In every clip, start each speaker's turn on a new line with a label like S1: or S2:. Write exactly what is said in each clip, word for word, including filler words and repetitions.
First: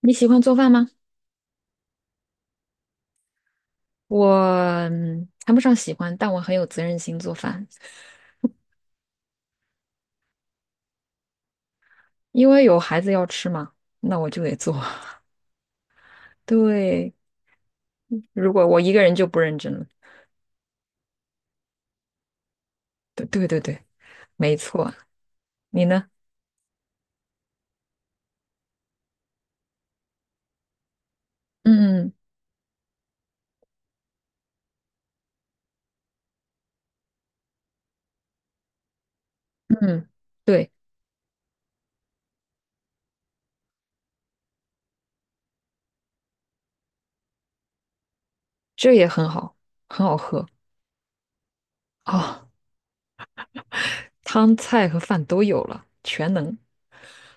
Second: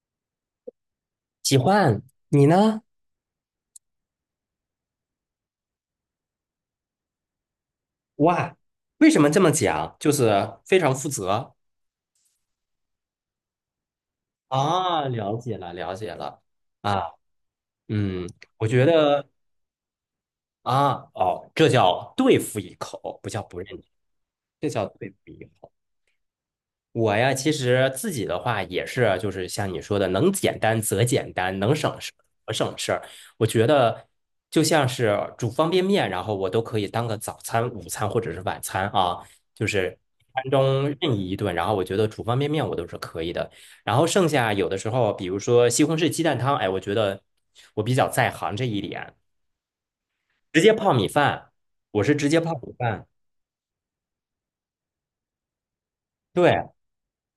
S1: 你喜欢做饭吗？
S2: 喜欢你呢
S1: 我嗯谈不上喜欢，但我很有责任心做饭，
S2: 哇？为什么这么讲？就是非常负责。
S1: 因为有孩子要吃嘛，那我就得做。
S2: 啊，了解了，了解了。啊，
S1: 对，
S2: 嗯，
S1: 如果
S2: 我
S1: 我
S2: 觉
S1: 一个人就
S2: 得
S1: 不认真了。
S2: 啊，哦，这叫对付一口，
S1: 对
S2: 不叫
S1: 对
S2: 不
S1: 对
S2: 认
S1: 对，
S2: 识，
S1: 没
S2: 这叫
S1: 错。
S2: 对付一口。
S1: 你呢？
S2: 我呀，其实自己的话也是，就是像你说的，能简单则简单，能省
S1: 嗯
S2: 事则省事儿。我觉得就像是煮方便面，然后我都可以当个早餐、午餐或者是晚餐啊，就是
S1: 嗯，
S2: 一餐
S1: 对，
S2: 中任意一顿。然后我觉得煮方便面我都是可以的。然后剩下有的时候，比如说西红柿鸡蛋汤，哎，我觉得我比较在行这一
S1: 这也
S2: 点，
S1: 很好，很好喝
S2: 直接泡米饭，我是直接
S1: 哦，
S2: 泡米饭，
S1: 汤菜和饭都有了，全能，
S2: 对。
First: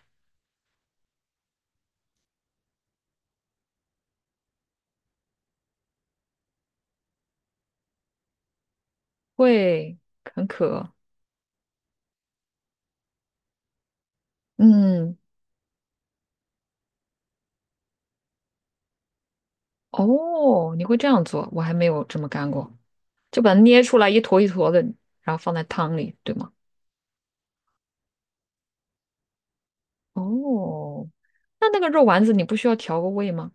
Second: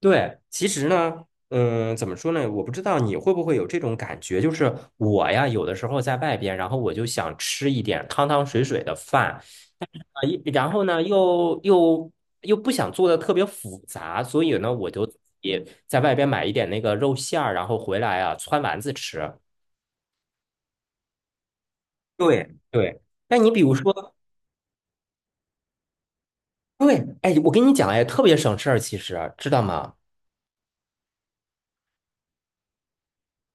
S2: 对，其实呢，嗯，怎么说呢？我不知道你会不会有这种感觉，就是我呀，有的时候在外边，然后我就想吃一点汤汤水水的饭啊，
S1: 会
S2: 一
S1: 很
S2: 然后
S1: 可。
S2: 呢，又又又不想做的特别复杂，所以呢，我就
S1: 嗯，
S2: 也在外边买一点那个肉馅儿，然后回来啊，汆丸子吃。
S1: 哦，你会这样做，我还没有这么干
S2: 对
S1: 过，
S2: 对，那
S1: 就
S2: 你
S1: 把它
S2: 比如
S1: 捏出来
S2: 说。
S1: 一坨一坨的，然后放在汤里，对吗？
S2: 对，哎，我跟你讲，哎，特别省事儿，其实知道吗？
S1: 哦，那那个肉丸子你不需要调个味吗？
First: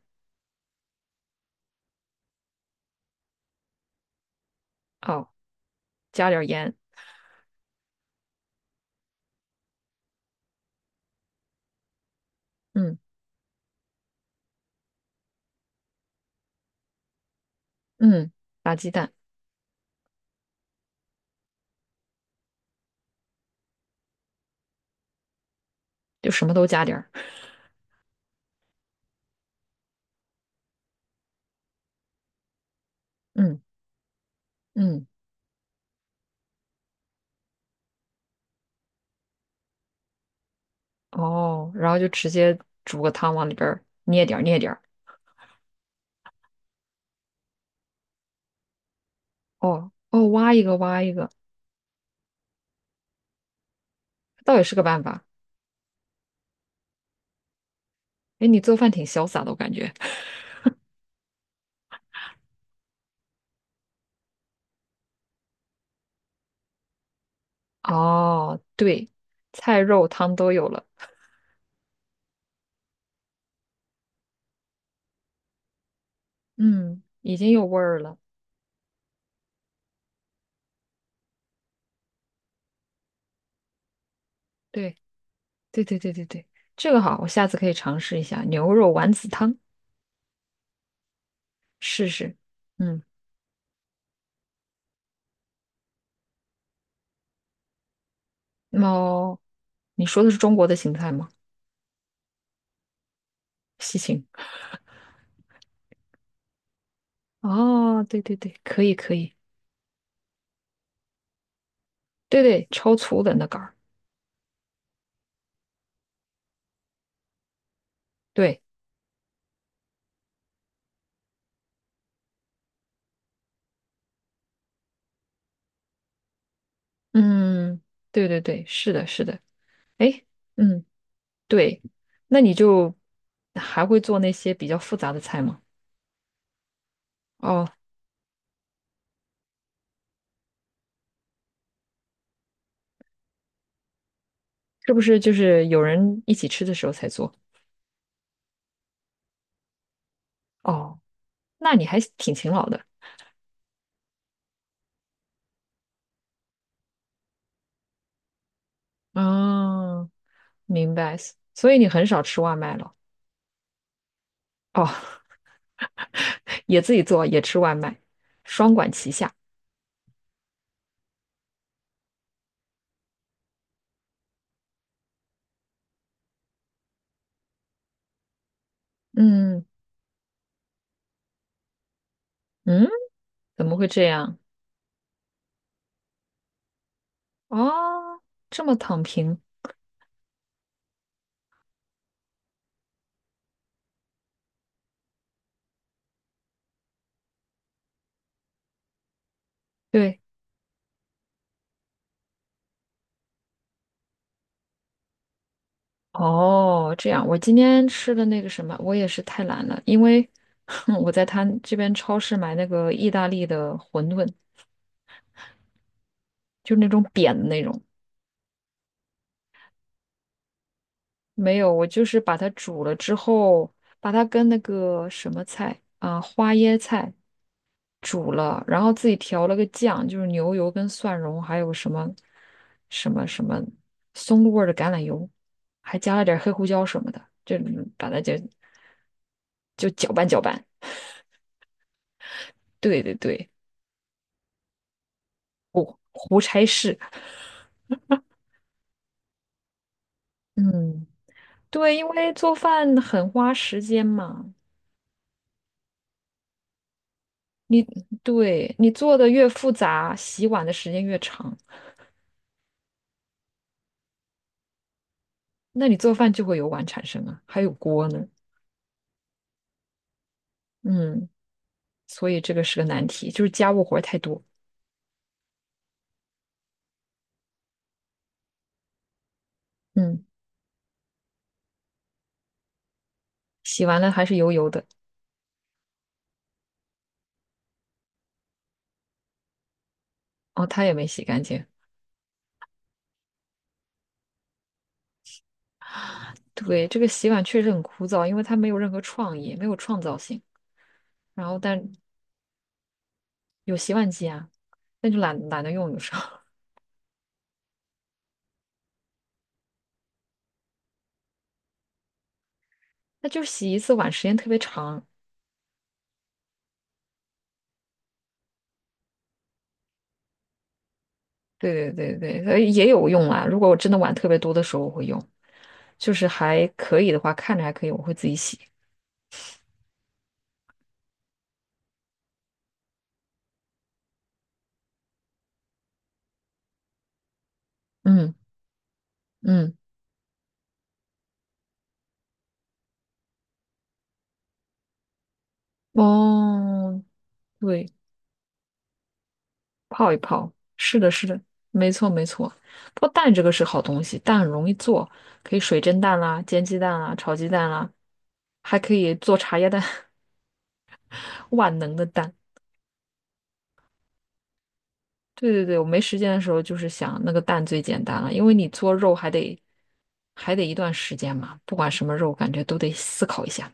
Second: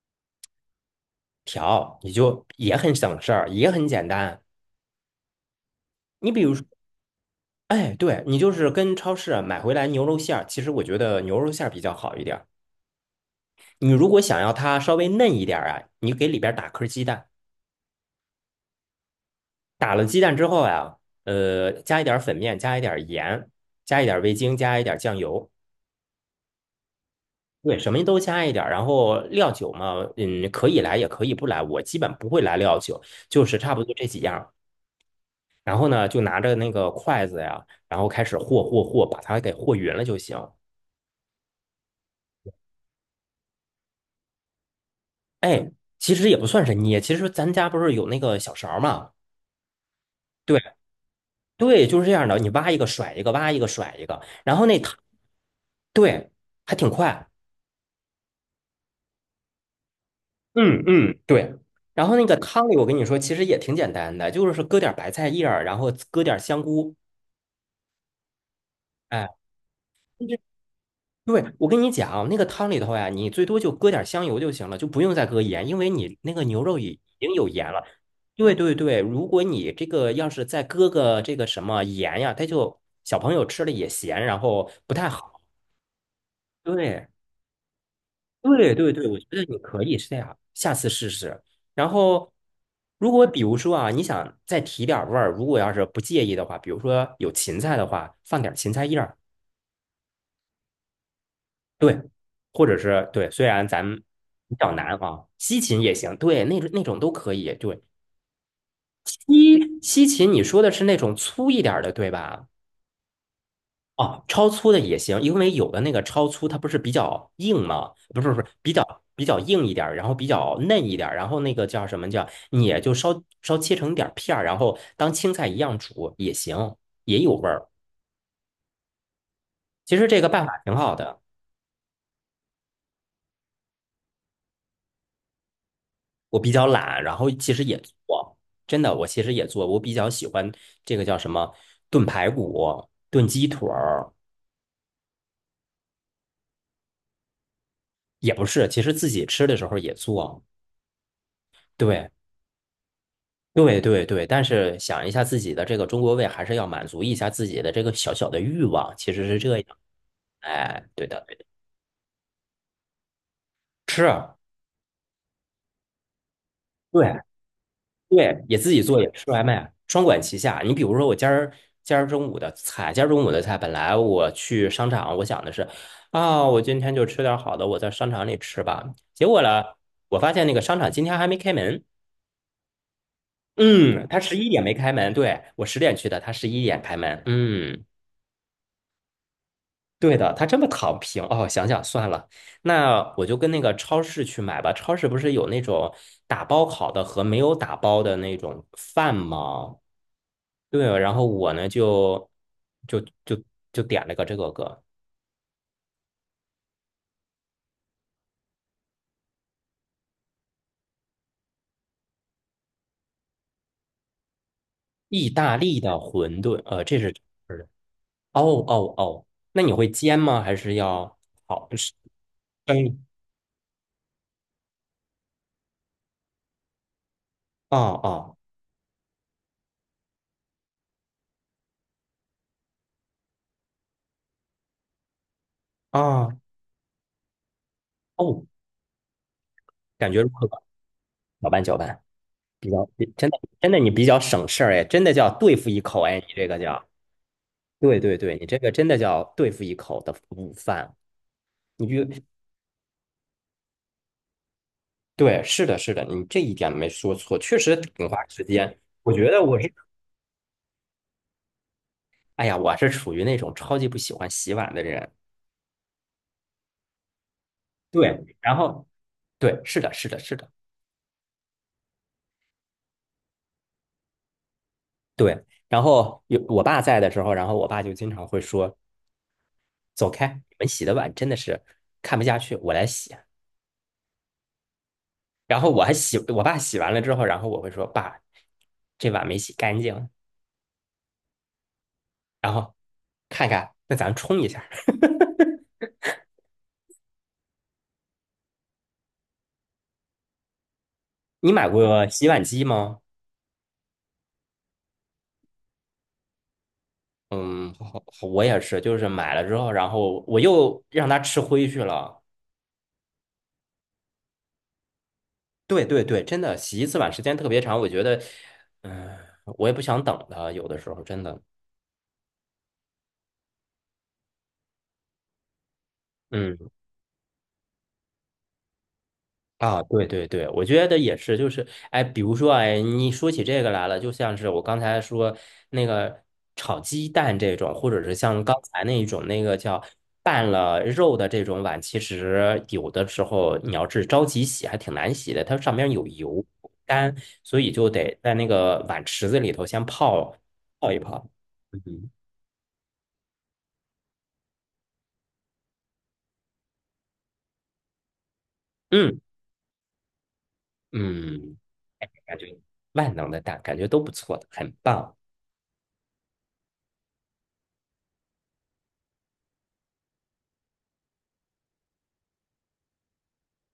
S2: 调你就也很省事儿，也很简单。
S1: 哦，加
S2: 你
S1: 点
S2: 比
S1: 儿
S2: 如说。
S1: 盐，
S2: 哎，对，你就是跟超市啊买回来牛肉馅儿，其实我觉得牛肉馅儿比较好一点儿。
S1: 嗯
S2: 你如果想要它稍微嫩一点儿啊，你给里边儿打颗鸡蛋，
S1: 嗯，打鸡蛋
S2: 打了鸡蛋之后呀、呃，加一点儿粉面，加一点儿盐，加一点儿味精，加一点儿酱油，
S1: 就什么都加点儿，
S2: 对，什么都加一点儿。然后料酒嘛，嗯，可以来也可以不来，我基本不会来料酒，就是
S1: 嗯
S2: 差不多这几样儿
S1: 嗯，
S2: 然后呢，就拿着那个筷子呀，然后开始和和和，把它给和匀了就行。
S1: 哦，然后就直接煮个汤往里边儿捏点儿捏点儿，
S2: 哎，其实也不算是捏，其实咱家不是有那个小勺儿嘛？
S1: 哦哦，挖
S2: 对
S1: 一个挖一个，
S2: 对，就是这样的，你挖一个甩一个，挖一个甩一个，
S1: 倒
S2: 然
S1: 也
S2: 后
S1: 是
S2: 那
S1: 个
S2: 汤，
S1: 办法。
S2: 对，还挺快。
S1: 哎，你做饭挺潇洒的，我感觉。
S2: 嗯嗯，对。然后那个汤里，我跟你说，其实也挺简单的，就是搁点白菜叶儿，然后搁点香菇，
S1: 哦，对，
S2: 哎，
S1: 菜肉汤都有了，
S2: 对，我跟你讲，那个汤里头呀，你最多就搁点香油就行了，就不用再搁盐，因为你那个牛肉已
S1: 嗯，
S2: 已经
S1: 已
S2: 有
S1: 经有
S2: 盐
S1: 味
S2: 了。
S1: 儿了。
S2: 对对对，如果你这个要是再搁个这个什么盐呀，它就小朋友吃了也咸，然后不
S1: 对
S2: 太好。
S1: 对对对对对，这个
S2: 对
S1: 好，我下次可以尝试一下牛
S2: 对
S1: 肉
S2: 对对，
S1: 丸
S2: 我觉
S1: 子
S2: 得
S1: 汤，
S2: 你可以是这样，下次试试。然
S1: 试
S2: 后，
S1: 试。嗯。
S2: 如果比如说啊，你想再提点儿味儿，如果要是不介意的话，比如说有芹菜的话，放点儿芹菜叶儿。
S1: 猫。你说的是中国的芹菜吗？
S2: 对，或者是对，虽然咱
S1: 西
S2: 们
S1: 芹。
S2: 比较难啊，西芹也行，对，那种那种都可以。对，
S1: 哦，对对对，可以可以，
S2: 西西芹你说的是那种粗一点儿的，对
S1: 对
S2: 吧？
S1: 对，超粗的那杆儿。
S2: 哦，超粗的也行，因为有的那个超粗它不是比较硬吗？不是不是，
S1: 对，
S2: 比较比较硬一点儿然后比较嫩一点儿然后那个叫什么叫，你也就稍稍切成点儿片儿，然后当青菜一样煮也行，也有味儿。
S1: 嗯，对对对，是的，是的。
S2: 其实这
S1: 哎，
S2: 个办法挺
S1: 嗯，
S2: 好的。
S1: 对，那你就还会做那些比较复杂的菜吗？
S2: 我比较懒，然后其实
S1: 哦，
S2: 也做，真的，我其实也做，我比较喜欢这个叫什么炖排骨、炖鸡腿儿，
S1: 是不是就是有人一起吃的时候才做？
S2: 也不是，其实自己吃的时候也做，
S1: 哦，那你还
S2: 对，
S1: 挺勤劳的。
S2: 对，对，对，但是想一下自己的这个中国胃，还是要满足一下自己的这个小小的欲望，其实是这样，
S1: 嗯，
S2: 哎，
S1: 明
S2: 对
S1: 白。
S2: 的，对的，
S1: 所以你很少吃外卖了。
S2: 是，
S1: 哦，也自己
S2: 对，
S1: 做，也吃外卖，
S2: 对，也自
S1: 双
S2: 己
S1: 管
S2: 做，也
S1: 齐
S2: 吃
S1: 下。
S2: 外卖，双管齐下。你比如说，我今儿今儿中午的菜，今儿中午的菜，本来我去商场，我想的是，啊、我今天就吃点儿好的，我在商场里吃吧。结果呢，
S1: 嗯
S2: 我发现那个商场今天还没开门。
S1: 嗯，怎么会这
S2: 嗯，他十
S1: 样？
S2: 一点没开门，对，我十点去的，他十一点开门。嗯，
S1: 哦，这么躺平，
S2: 对的，他这么躺平哦。想想算了，那我就跟那个超市去买吧。超市不是有那种打包好的和没有打包的那种饭吗？
S1: 对，
S2: 对，然后我呢就就就就点了个这个个
S1: 哦，这样。我今天吃的那个什么，我也是太懒了，因为 我在他这边超市买那个意大利的馄饨，
S2: 意大利的馄饨，
S1: 就
S2: 呃，
S1: 那
S2: 这
S1: 种
S2: 是
S1: 扁的
S2: 是
S1: 那
S2: 的。
S1: 种。
S2: 哦哦哦，那你会煎吗？还是要
S1: 没
S2: 好
S1: 有，我
S2: 是
S1: 就是把它煮了
S2: 嗯
S1: 之后，把它跟那个什么菜啊，花椰菜
S2: 啊
S1: 煮
S2: 哦
S1: 了，然后自己调了个酱，就是牛油跟蒜蓉，还有什么什么什么松露味儿的橄榄油，还加了
S2: 哦
S1: 点儿黑胡椒什么的，就把它
S2: 哦
S1: 就
S2: 哦，
S1: 就搅
S2: 感觉
S1: 拌
S2: 如
S1: 搅
S2: 何？
S1: 拌。
S2: 搅拌搅拌，比较
S1: 对对
S2: 真的
S1: 对，
S2: 真的你比较省事儿哎，真的叫对付一口哎，你
S1: 胡
S2: 这个
S1: 差
S2: 叫
S1: 事。
S2: 对对对，你这个真的叫对付一口的午饭。
S1: 嗯，
S2: 你
S1: 对，
S2: 就
S1: 因为做饭很花时间嘛，
S2: 对，是的，是的，你这一点没说错，确实
S1: 你
S2: 挺花时
S1: 对
S2: 间。
S1: 你
S2: 我
S1: 做的
S2: 觉得
S1: 越
S2: 我
S1: 复
S2: 是
S1: 杂，洗碗的时间越长，
S2: 哎呀，我是属于那种超级不喜欢洗碗的人。
S1: 那你做饭就会有碗产生啊，还有锅
S2: 对，
S1: 呢。
S2: 嗯然后对，是的，是的，是的，
S1: 嗯，所以这个是个难题，就是家务活儿太多。
S2: 对。然后有我爸在的时候，然后我爸就经常会说："走
S1: 嗯，
S2: 开，你们洗的碗真的是看不下去，我来洗。"
S1: 洗完了还是油油的，
S2: 然后我还洗，我爸洗完了之后，然后我会说："爸，这碗没洗干净。"
S1: 哦，他也没洗干净。
S2: 然后看看，那咱冲一下。
S1: 对，这个洗碗确实很枯燥，因为它没有任何创意，没有创造性。然
S2: 你
S1: 后
S2: 买
S1: 但
S2: 过洗碗机吗？
S1: 有洗碗机啊，那就懒懒得用，有时候。
S2: 嗯，我也是，就是买了之后，然后我又让他吃灰去了。
S1: 那就是洗一次碗时间特别长。
S2: 对对对，真的洗一次碗时间特别长，我觉得，嗯、我也不想等了，有的时候真的，
S1: 对对对对，呃也有用啦。如果我真的碗特别多的时候，我会用，就是还
S2: 嗯
S1: 可以的话，看着还可以，我会自己洗。
S2: 啊，对对对，我觉得也是，就是，哎，比如说，哎，你说起这个来了，就像是我刚才说那个炒鸡蛋这种，或者是
S1: 嗯
S2: 像刚才那一种那个
S1: 嗯，
S2: 叫拌了肉的这种碗，其实有的时候你要是着急洗，还挺难洗的，它上面有油
S1: 哦，
S2: 干，所以
S1: 对，
S2: 就得在那个碗池子里头先
S1: 泡一
S2: 泡
S1: 泡，
S2: 泡
S1: 是
S2: 一
S1: 的，是
S2: 泡。
S1: 的，没错
S2: 嗯。
S1: 没错。不过蛋这个是好东西，蛋很容易做，可以水蒸蛋啦、煎鸡蛋啦、炒鸡蛋啦，还可以
S2: 嗯
S1: 做茶叶蛋，
S2: 嗯，
S1: 万能的蛋。
S2: 感觉万能的蛋，感觉都不错的，很棒。
S1: 对对对，我没时间的时候就是想那个蛋最简单了，因为你做肉还得还得一段时间嘛，不管什么肉，感觉都得思考一下。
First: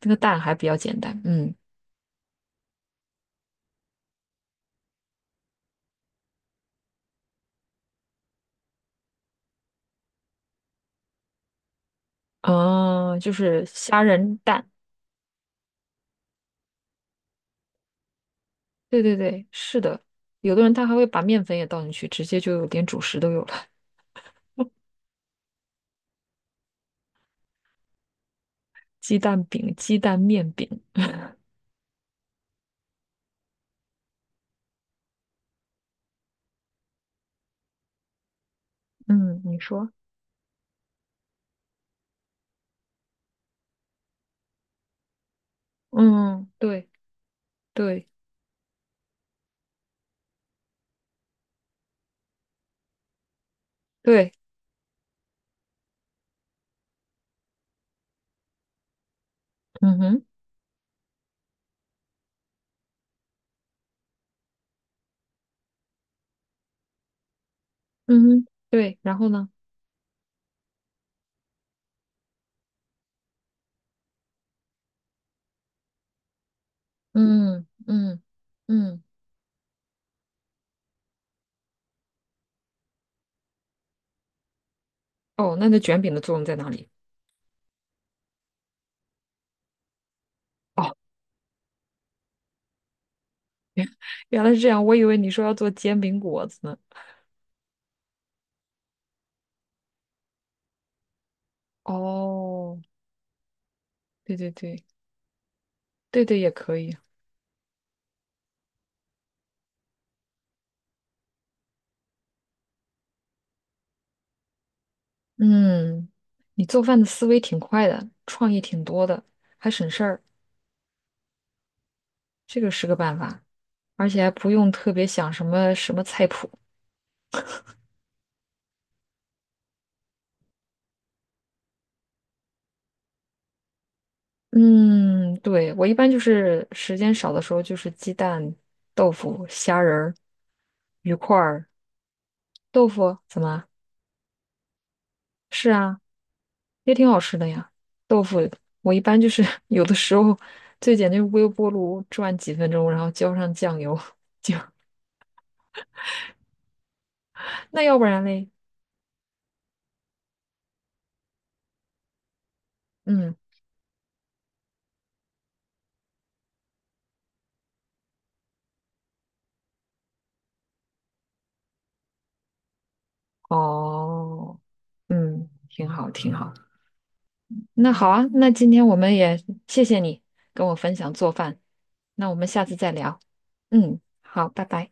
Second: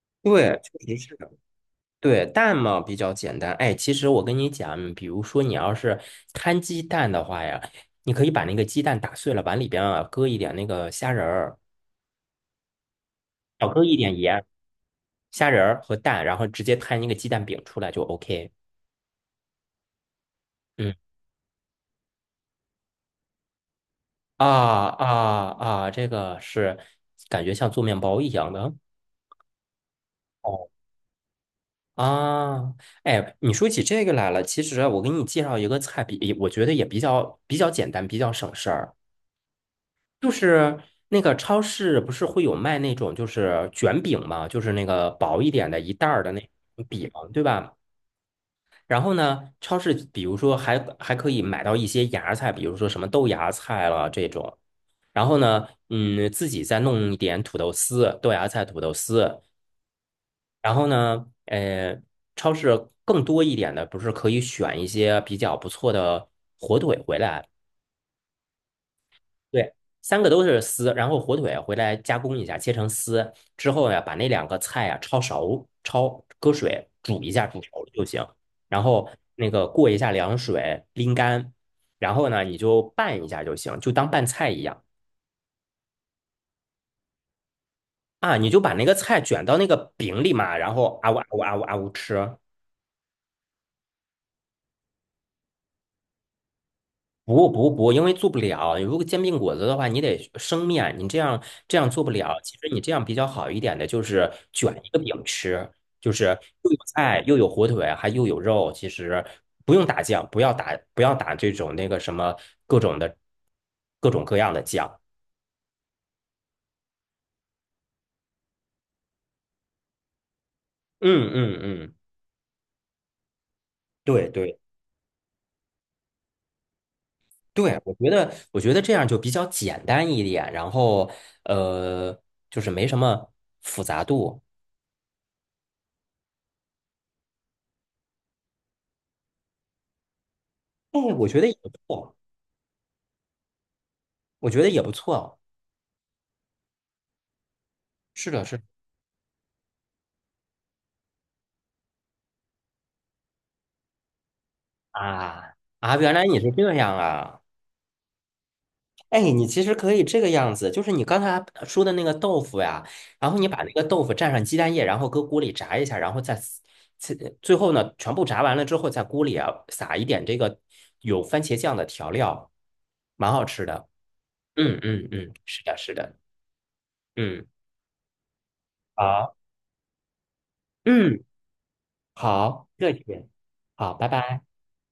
S1: 那个蛋
S2: 对，
S1: 还比较
S2: 确实
S1: 简
S2: 是
S1: 单，
S2: 的。
S1: 嗯，
S2: 对，蛋嘛比较简单。哎，其实我跟你讲，比如说你要是摊鸡蛋的话呀，你可以把那个鸡蛋打碎了，往里边啊搁一点那个虾仁儿，
S1: 哦，就是
S2: 少搁一
S1: 虾
S2: 点
S1: 仁
S2: 盐、
S1: 蛋，
S2: 虾仁儿和蛋，然后直接摊一个鸡蛋饼出来就 O K。
S1: 对对对，是的。有的人他
S2: 嗯，
S1: 还会把面粉也倒进去，直接就有点主食都有了，
S2: 啊啊啊，这个是感觉像做面包一样的。
S1: 鸡蛋饼、鸡蛋面饼。
S2: 哦。啊，哎，你说起这个来了，其实啊我给你介绍一个菜比，我觉得也比较比较简单，比较省事儿。
S1: 嗯，你说，
S2: 就是那个超市不是会有卖那种就是卷饼嘛，就是那个薄一点的一袋儿的那
S1: 嗯，
S2: 种
S1: 对
S2: 饼，对吧？
S1: 对
S2: 然后呢，超市比如说还还可以买到一些芽菜，比如说什么豆芽菜了这
S1: 对，
S2: 种。然后呢，嗯，自己再弄一点土豆丝、豆芽菜、土豆丝。
S1: 嗯哼，
S2: 然后呢，呃，超市更多一点的，不是可以选一些比较不错的火腿回来？
S1: 嗯哼，对，然后呢？
S2: 对，三个都是丝，然后火腿回来加工一下，切成丝之后呀，把那两个菜呀焯熟，焯搁水煮一下，煮
S1: 嗯
S2: 熟了就
S1: 嗯
S2: 行。然
S1: 嗯，
S2: 后那个过一下凉水，拎干，然后呢，你就拌一下就行，就当拌菜一样
S1: 哦，那那卷饼的作用在哪里？
S2: 啊。你就把那个菜卷到那个饼里嘛，然
S1: 哦。
S2: 后啊呜啊呜啊呜啊呜吃。
S1: 原来是这样，我以为你说要做煎饼果子呢。
S2: 不不不，因为做不了。如果煎饼果子的话，你得生面，你这样这样做不了。其实
S1: 哦，
S2: 你这样比较好一点的，就是
S1: 对对
S2: 卷
S1: 对，
S2: 一个饼吃，就
S1: 对
S2: 是
S1: 对也
S2: 又
S1: 可
S2: 有
S1: 以。
S2: 菜，又有火腿，还又有肉。其实不用打酱，不要打不要打这种那个什么各种的各种各样的酱。
S1: 嗯，你做饭的思维挺快的，创意挺多的，还省事儿，
S2: 嗯嗯嗯，
S1: 这个是个办法，而且
S2: 对
S1: 还不
S2: 对
S1: 用特别想什么什么菜谱。
S2: 对，我觉得我觉得这样就比较简单一点，然后呃，就是没什么复杂度。
S1: 嗯，对，我一般就是时间少的时候，就是鸡蛋、豆腐、虾仁儿、
S2: 哎，
S1: 鱼
S2: 我
S1: 块
S2: 觉得也
S1: 儿、
S2: 不错，
S1: 豆腐，怎么？
S2: 我觉得也不错。
S1: 是啊。也挺好吃的呀。豆
S2: 是
S1: 腐
S2: 的，是的
S1: 我一般就是 有的时候最简单就是微波炉转几分钟，然后浇上酱油。
S2: 啊啊，原来你是这样啊！
S1: 那要不然嘞？
S2: 哎，你其实可以这个样子，就是你刚才说的那个豆腐呀，然
S1: 嗯，
S2: 后你把那个豆腐蘸上鸡蛋液，然后搁锅里炸一下，然后再撕最最后呢，全部炸完了之后，在锅里啊撒一点这个有番茄酱的调料，蛮好吃的。
S1: 哦，
S2: 嗯嗯嗯，
S1: 嗯，
S2: 是的，
S1: 挺
S2: 是
S1: 好，
S2: 的，
S1: 挺好。
S2: 嗯，
S1: 那好啊，那今天我们
S2: 好，
S1: 也谢谢你跟我分享
S2: 嗯
S1: 做饭，那我们下
S2: 好，
S1: 次再
S2: 谢
S1: 聊。
S2: 谢，好，
S1: 嗯，
S2: 拜拜。
S1: 好，拜拜。